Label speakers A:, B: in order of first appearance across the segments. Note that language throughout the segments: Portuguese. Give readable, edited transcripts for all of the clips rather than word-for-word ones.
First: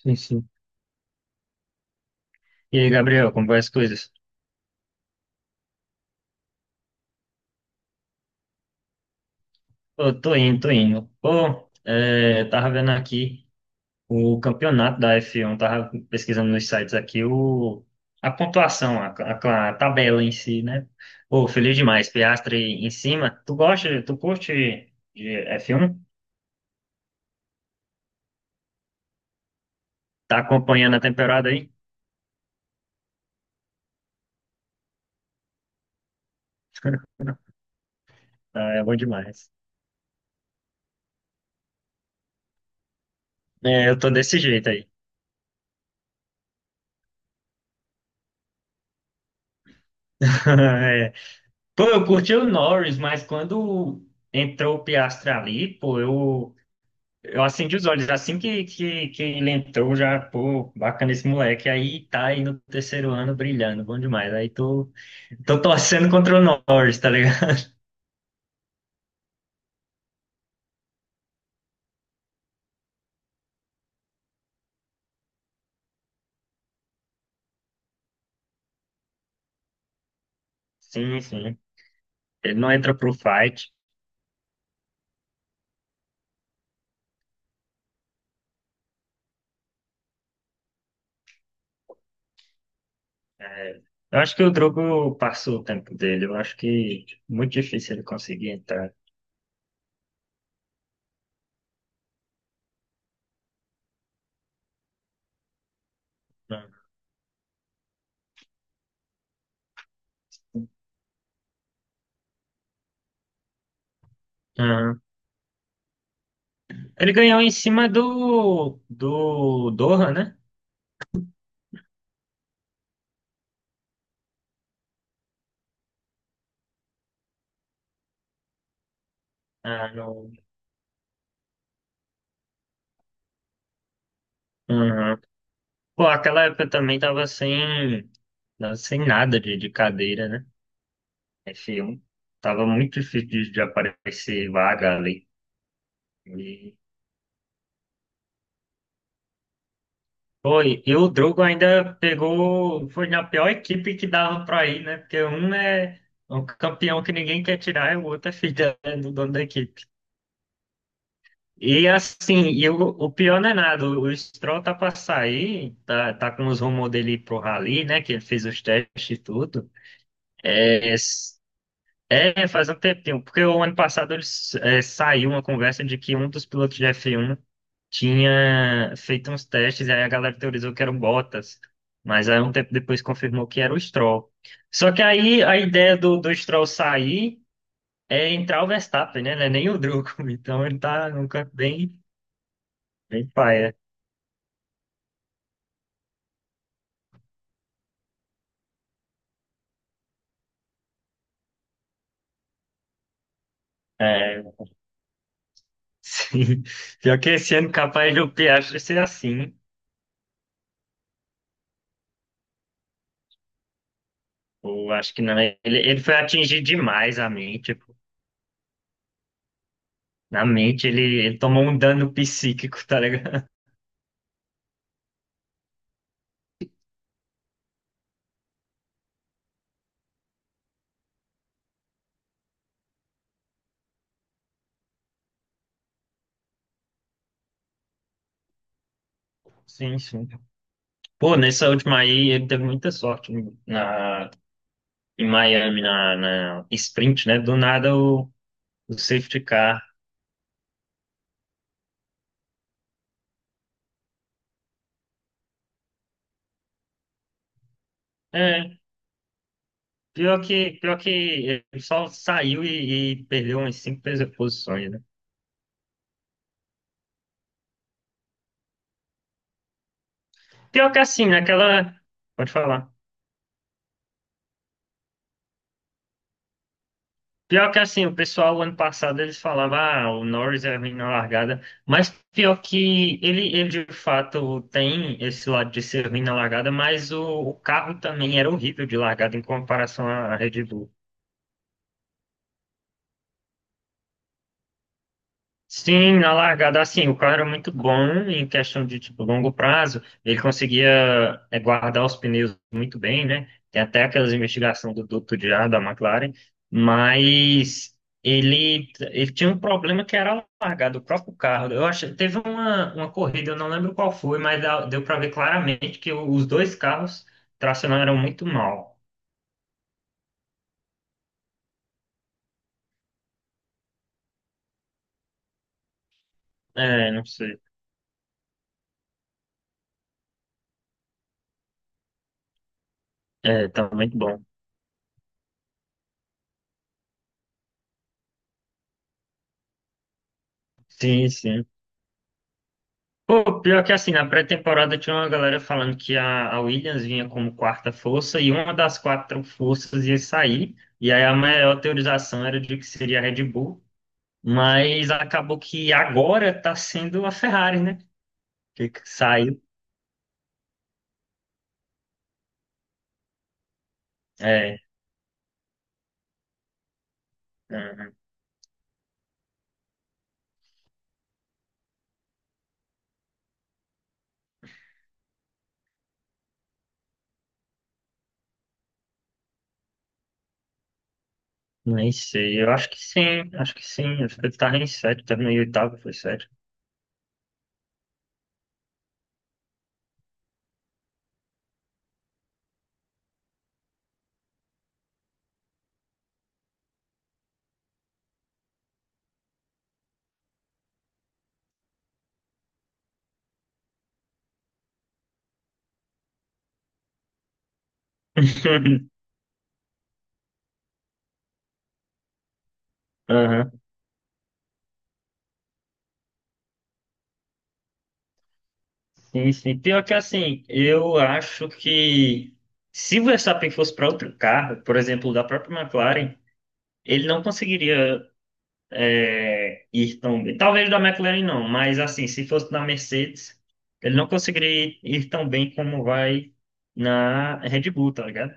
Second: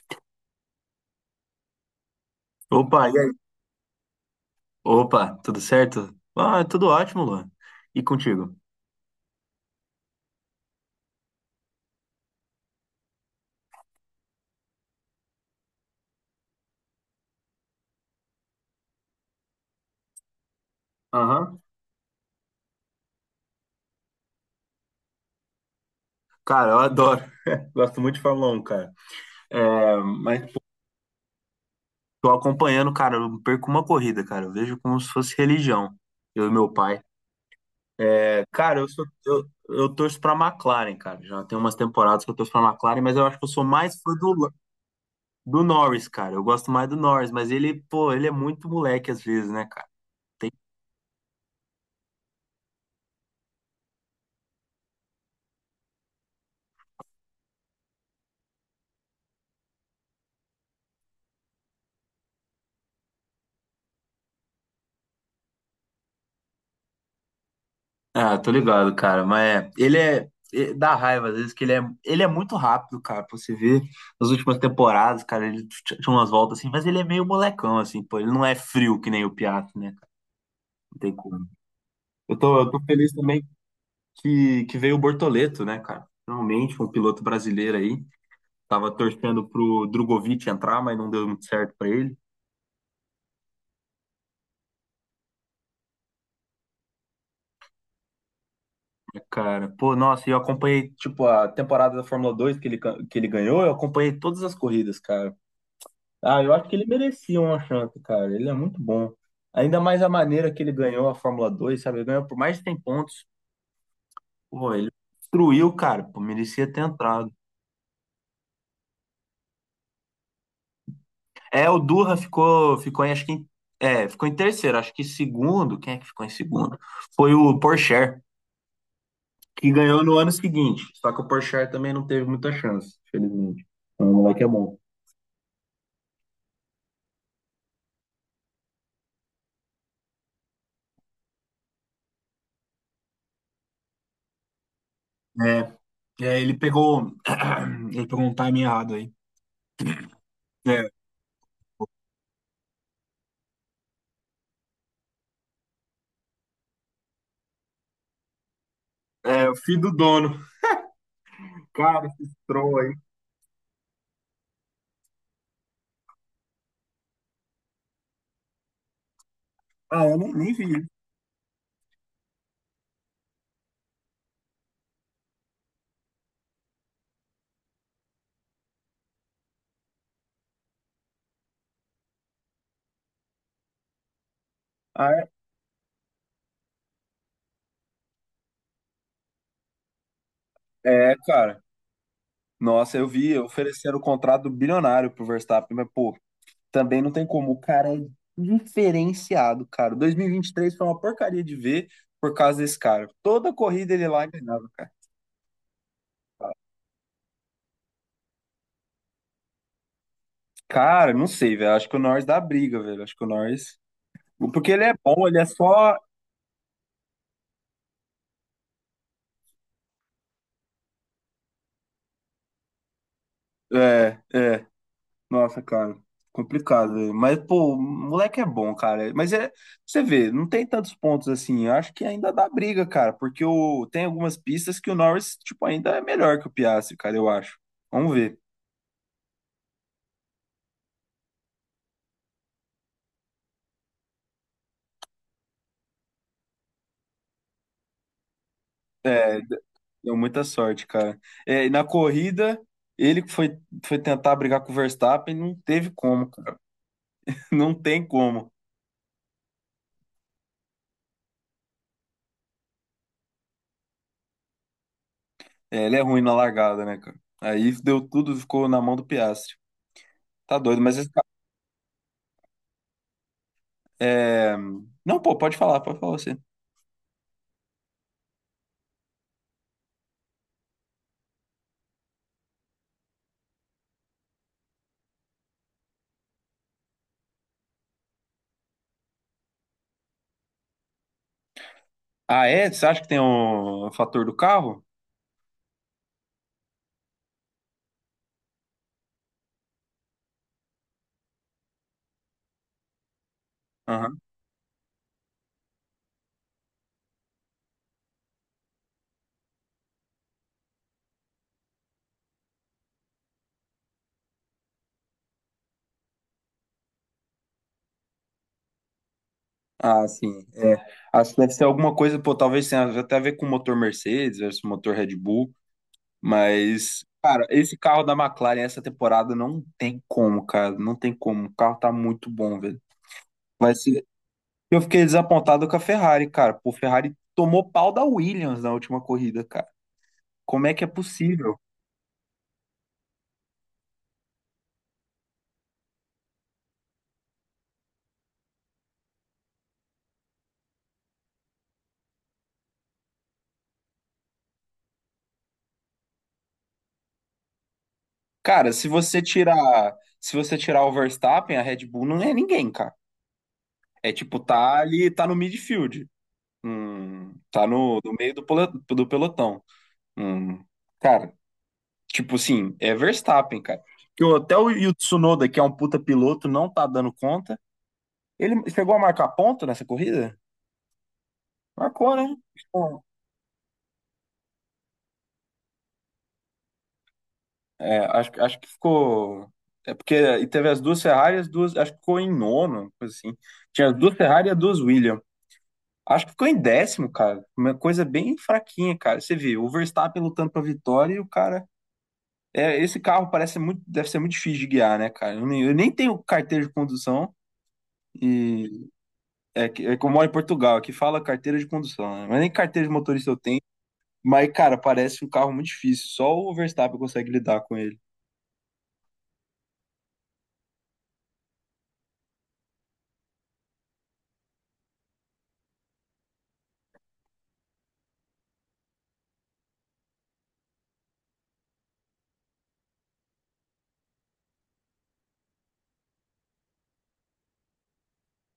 A: Sim, sim. E aí,
B: Opa, e aí?
A: Gabriel, como vai as coisas?
B: Opa, tudo certo? Ah, tudo ótimo, Luan. E contigo?
A: Pô, tô indo, tô indo. Pô, é, tava vendo aqui o campeonato da F1, tava pesquisando nos sites aqui a pontuação, a tabela em si, né? Pô,
B: Aham.
A: feliz demais, Piastri em cima. Tu curte de F1?
B: Cara, eu adoro. Gosto muito de Fórmula 1, cara. É,
A: Tá
B: mas
A: acompanhando a temporada aí?
B: tô acompanhando, cara. Eu não perco uma corrida, cara. Eu vejo como se fosse religião. Eu e meu pai. É,
A: Ah,
B: cara,
A: é
B: eu
A: bom
B: sou, eu,
A: demais.
B: eu torço pra McLaren, cara. Já tem umas temporadas que eu torço pra McLaren, mas eu acho que eu sou
A: É, eu
B: mais
A: tô
B: fã
A: desse
B: do,
A: jeito aí.
B: do Norris, cara. Eu gosto mais do Norris, mas ele, pô, ele é muito moleque às vezes, né, cara?
A: É. Pô, eu curti o Norris, mas quando entrou o Piastri ali, pô, eu acendi os olhos. Assim que ele entrou, já, pô, bacana esse moleque. Aí tá aí no terceiro ano brilhando, bom demais. Aí tô torcendo contra o Norris, tá ligado?
B: Ah, tô ligado, cara. Mas é, dá raiva às vezes que ele é muito rápido, cara. Pra você ver nas últimas temporadas, cara, ele tinha umas voltas assim, mas ele é meio molecão assim, pô. Ele não é frio que nem o Piatti, né, cara? Não tem
A: Sim,
B: como.
A: sim.
B: Eu
A: Ele
B: tô,
A: não
B: eu tô
A: entra
B: feliz
A: pro
B: também
A: fight.
B: que veio o Bortoleto, né, cara? Finalmente, um piloto brasileiro aí. Tava torcendo pro Drogovic entrar, mas não deu muito certo pra ele.
A: Eu acho que o Drogo passou o tempo dele. Eu acho que muito difícil ele conseguir entrar.
B: É, cara, pô, nossa, eu acompanhei, tipo, a temporada da Fórmula Dois que ele, que ele ganhou, eu acompanhei todas as corridas, cara. Ah, eu acho que ele merecia uma chance, cara. Ele é muito bom. Ainda mais a maneira que ele ganhou a Fórmula 2, sabe? Ele ganhou por mais de 100 pontos. Pô, ele
A: Aham.
B: destruiu, cara. Pô, merecia ter
A: Ele
B: entrado.
A: ganhou em cima do Doha, né?
B: É, o Durra ficou, é, ficou em terceiro. Acho que segundo. Quem é que ficou em segundo? Foi o Porsche, que
A: Ah,
B: ganhou no
A: no.
B: ano seguinte. Só que o Porsche também não teve muita chance, felizmente. Então, o moleque é bom.
A: Aham. Pô, aquela época também tava sem nada de cadeira, né? Esse um tava muito difícil de aparecer vaga ali.
B: É, ele
A: E,
B: pegou, ele pegou um time errado aí.
A: pô, e
B: É,
A: e o Drogo ainda pegou, foi na pior equipe que dava pra ir, né? Porque um é um campeão que ninguém quer tirar e o outro é filho do dono da
B: o filho
A: equipe.
B: do dono.
A: E
B: Cara, esse
A: assim, e o,
B: troll...
A: o pior não é nada, o Stroll tá pra sair, tá com os rumores dele ir pro Rally, né? Que ele fez os testes e tudo.
B: Ah, eu nem vi.
A: É. É, faz um tempinho, porque o ano passado eles saiu uma conversa de que um dos pilotos de F1 tinha feito uns testes, e aí a galera teorizou que eram Bottas, mas aí um tempo depois confirmou que era o Stroll. Só que
B: Ah, é,
A: aí a ideia do Stroll sair é entrar o Verstappen, né? Não é nem o Drugo, então ele tá
B: é,
A: num canto
B: cara.
A: bem,
B: Nossa, eu
A: bem
B: vi,
A: paia.
B: ofereceram o contrato bilionário pro Verstappen, mas, pô, também não tem como. O cara é diferenciado, cara. 2023 foi uma porcaria de ver por causa desse cara. Toda corrida ele lá
A: É,
B: ganhava.
A: sim. Pior que esse ano capaz do Piastri ser assim.
B: Cara, não sei, velho. Acho que o Norris dá briga, velho. Acho que o Norris. Porque ele
A: Eu
B: é
A: acho que
B: bom, ele
A: não.
B: é
A: Ele,
B: só.
A: ele foi atingir demais a mente. Na mente, ele tomou um dano psíquico, tá ligado?
B: É, é. Nossa, cara, complicado, velho. Mas, pô, o moleque é bom, cara. Mas é, você vê, não tem tantos pontos assim. Eu acho que ainda dá briga, cara, porque o, tem algumas pistas que o Norris, tipo, ainda é melhor que o Piastri, cara, eu acho. Vamos ver.
A: Sim, sim. Pô, nessa última aí, ele teve muita sorte na, em Miami, na sprint, né? Do nada, o safety
B: É,
A: car.
B: deu muita sorte, cara. É, e na corrida, ele que foi, foi tentar brigar com o Verstappen, não teve como, cara. Não tem como.
A: É, pior que ele só saiu e perdeu umas cinco posições, né?
B: É, ele é ruim na largada, né, cara? Aí deu tudo, ficou na mão do Piastri. Tá doido,
A: Pior
B: mas
A: que
B: esse
A: assim, naquela. Pode falar.
B: é... Não, pô, pode falar você.
A: Pior que assim, o pessoal ano passado eles falavam, ah, o Norris é ruim na largada, mas pior que ele de fato tem esse lado de ser ruim na largada, mas o carro também era horrível de largada em comparação à Red Bull.
B: Ah, é? Você acha que tem um fator do carro?
A: Sim, na largada, assim, o cara era muito bom em questão de, tipo, longo prazo, ele conseguia guardar os pneus muito bem, né? Tem até
B: Aham.
A: aquelas investigações do duto de ar da McLaren, mas ele tinha um problema que era a largada, o próprio carro. Eu acho, teve uma, corrida, eu não lembro qual foi, mas deu para ver claramente que os dois carros tracionaram muito mal.
B: Ah, sim. É. Acho que deve ser alguma coisa, pô, talvez tenha até a ver com o motor Mercedes versus o motor Red Bull, mas,
A: É, não
B: cara,
A: sei.
B: esse carro da McLaren essa temporada não tem como, cara, não tem como. O carro tá muito bom, velho.
A: É,
B: Vai
A: tá
B: ser...
A: muito bom.
B: Eu fiquei desapontado com a Ferrari, cara. Pô, a Ferrari tomou pau da Williams na última corrida, cara. Como é que é
A: Sim,
B: possível?
A: sim. Pô, pior que assim, na pré-temporada tinha uma galera falando que a Williams vinha como quarta força e uma das quatro forças ia sair. E aí a maior teorização era de que seria a Red Bull, mas acabou que agora tá sendo a Ferrari, né?
B: Cara, se
A: Que
B: você
A: saiu.
B: tirar, se você tirar o Verstappen, a Red Bull não é ninguém, cara. É tipo, tá
A: É,
B: ali, tá no midfield. Tá no,
A: ah,
B: no meio do, do pelotão. Hum, cara, tipo assim, é Verstappen, cara. Que até o, e o Tsunoda, que é um puta piloto, não tá dando conta. Ele chegou a marcar ponto nessa corrida?
A: nem
B: Marcou, né?
A: sei. Eu acho que
B: Bom,
A: sim, acho que sim. Acho que ele tava em sétimo, tava em oitavo, foi sétimo.
B: é, acho, acho que ficou. É porque e teve as duas Ferrari, as duas. Acho que ficou em nono, coisa assim. Tinha as duas Ferrari e as duas Williams. Acho que ficou em décimo, cara. Uma coisa bem fraquinha, cara. Você vê, o Verstappen lutando pra vitória e o cara... É, esse carro parece muito, deve ser muito difícil de guiar, né, cara? Eu nem tenho carteira de condução e é que eu moro em Portugal, aqui fala carteira de condução, né? Mas nem carteira de motorista eu tenho.
A: Aham.
B: Mas, cara, parece um carro muito difícil. Só o Verstappen consegue lidar com ele.
A: Sim, sim. Pior que assim, eu acho que se o Verstappen fosse para outro carro, por exemplo, da própria McLaren. Ele não conseguiria ir tão bem. Talvez da McLaren não, mas assim, se fosse na Mercedes, ele não conseguiria ir tão bem como vai na Red Bull, tá ligado?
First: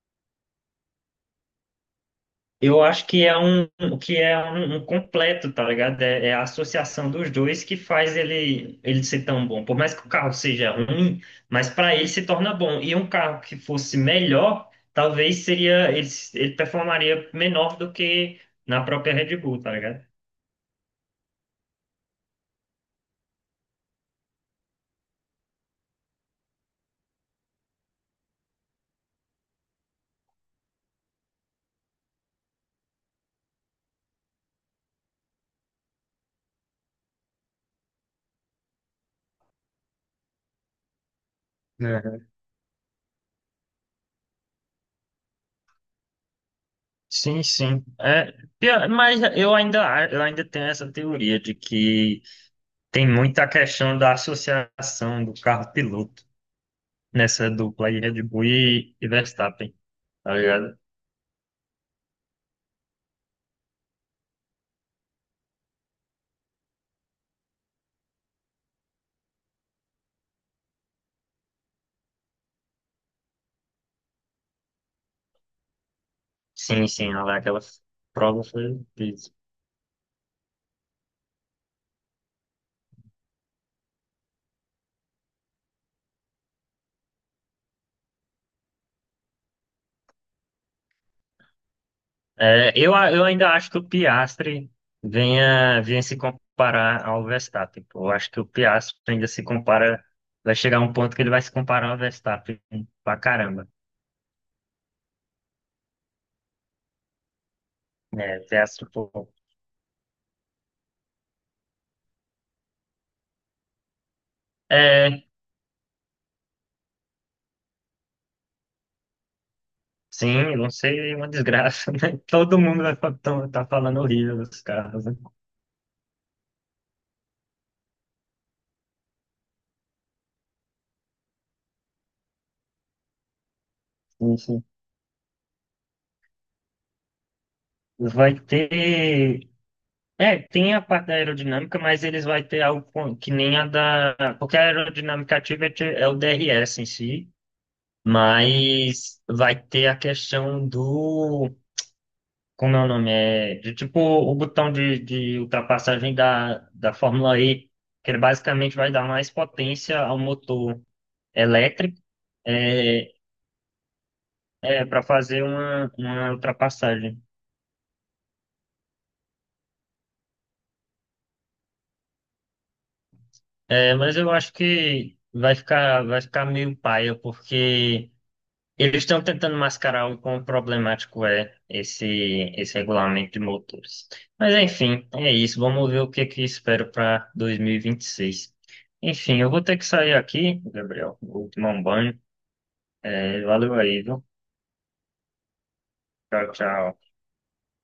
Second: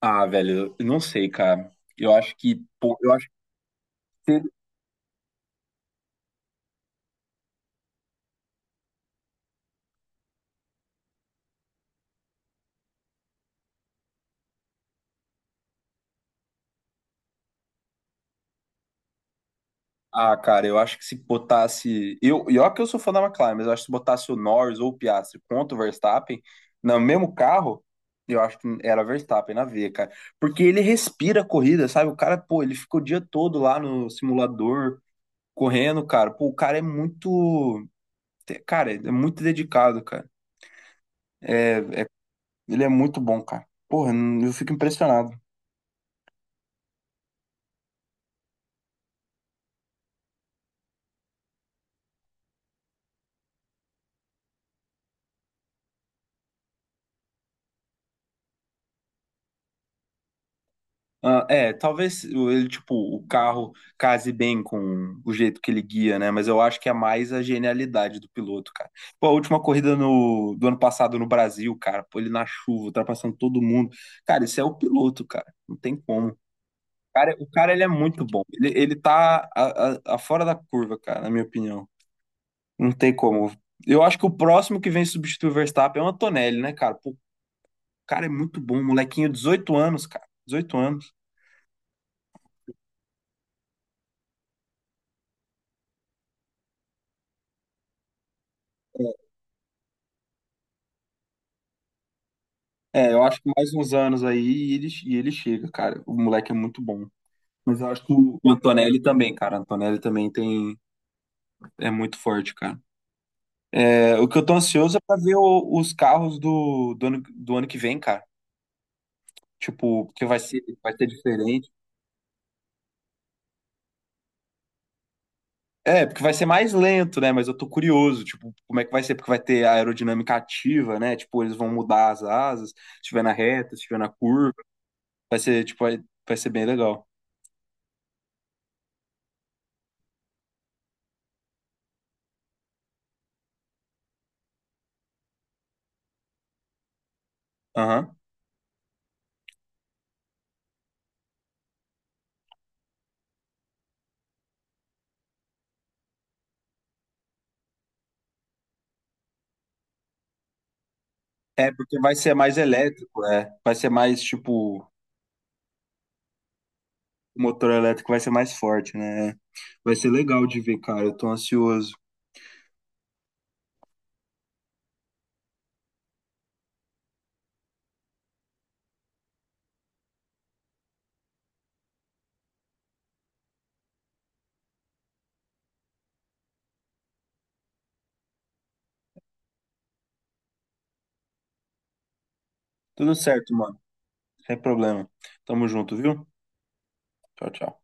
B: Ah, velho, eu não sei, cara. Eu acho que,
A: Eu
B: pô,
A: acho
B: eu
A: que
B: acho
A: é um que é
B: que
A: um completo, tá ligado? É, é a associação dos dois que faz ele ser tão bom. Por mais que o carro seja ruim, mas para ele se torna bom. E um carro que fosse melhor, talvez seria ele performaria menor do que na própria Red Bull, tá ligado?
B: Ah, cara, eu acho que se botasse. Eu, e olha que eu sou fã da McLaren, mas eu acho que se botasse o Norris ou o Piastri contra o Verstappen no mesmo carro, eu acho que era Verstappen na veia, cara. Porque ele respira a corrida, sabe? O cara, pô, ele fica o dia todo lá no simulador correndo, cara. Pô, o cara é muito. Cara, é muito dedicado, cara.
A: É.
B: Ele é muito bom, cara. Porra, eu fico impressionado.
A: Sim, sim. É, mas eu ainda tenho essa teoria de que tem muita questão da associação do carro-piloto nessa dupla aí, Red Bull e Verstappen, tá ligado?
B: Ah, é, talvez ele, tipo, o carro case bem com o jeito que ele guia, né? Mas eu acho que é mais a genialidade do piloto, cara. Pô, a última corrida no, do ano passado no Brasil, cara, pô, ele na chuva, ultrapassando todo mundo. Cara, isso é o piloto, cara. Não tem como.
A: Sim, sim,
B: Cara,
A: lá
B: o
A: aquela
B: cara, ele é muito
A: prova
B: bom. Ele,
A: foi
B: ele
A: isso.
B: tá a fora da curva, cara, na minha opinião. Não tem como. Eu acho que o próximo que vem substituir o Verstappen é o Antonelli, né, cara? Pô, o cara é muito bom, molequinho, 18 anos, cara. Dezoito anos.
A: É, eu ainda acho que o Piastri venha se comparar ao Verstappen. Pô. Eu acho que o Piastri ainda se compara, vai chegar um ponto que ele vai se comparar ao Verstappen
B: É,
A: pra
B: eu acho que
A: caramba.
B: mais uns anos aí e ele chega, cara. O moleque é muito bom. Mas eu acho que o
A: É,
B: o
A: Piastri,
B: Antonelli
A: pô.
B: também, cara. O Antonelli também tem, é muito forte, cara. É, o que eu tô ansioso é pra
A: É,
B: ver os carros do, do ano, do ano que vem, cara. Tipo, porque vai
A: sim,
B: ser,
A: não
B: vai ser
A: sei, é uma
B: diferente.
A: desgraça, né? Todo mundo vai tá falando horrível dos carros, né?
B: É, porque vai ser mais lento, né? Mas eu tô curioso, tipo, como é que vai ser? Porque vai ter a aerodinâmica ativa, né? Tipo, eles vão mudar as asas, se estiver na reta, se estiver na curva.
A: Isso.
B: Vai ser, tipo, vai ser bem legal.
A: Vai ter. É, tem a parte da aerodinâmica, mas eles vão ter algo que nem a da. Porque a aerodinâmica ativa é o DRS em si,
B: Aham.
A: mas vai ter a questão do. Como é o nome? É, de, tipo o botão de ultrapassagem da Fórmula E, que ele basicamente vai dar mais potência ao motor
B: É, porque
A: elétrico.
B: vai ser mais
A: É.
B: elétrico, é. Vai ser mais,
A: É,
B: tipo,
A: para fazer uma, ultrapassagem.
B: o motor elétrico vai ser mais forte, né? Vai ser legal de ver, cara. Eu tô ansioso.
A: É, mas eu acho que vai ficar meio paia, porque eles estão tentando mascarar o quão problemático é esse regulamento de motores. Mas enfim, é isso. Vamos ver o que que espero para dois mil e vinte e seis. Enfim, eu vou ter que sair aqui, Gabriel. Vou tomar um banho.
B: Tudo
A: É,
B: certo,
A: valeu
B: mano.
A: aí, viu?
B: Sem problema. Tamo junto, viu?
A: Tchau, tchau.
B: Tchau, tchau.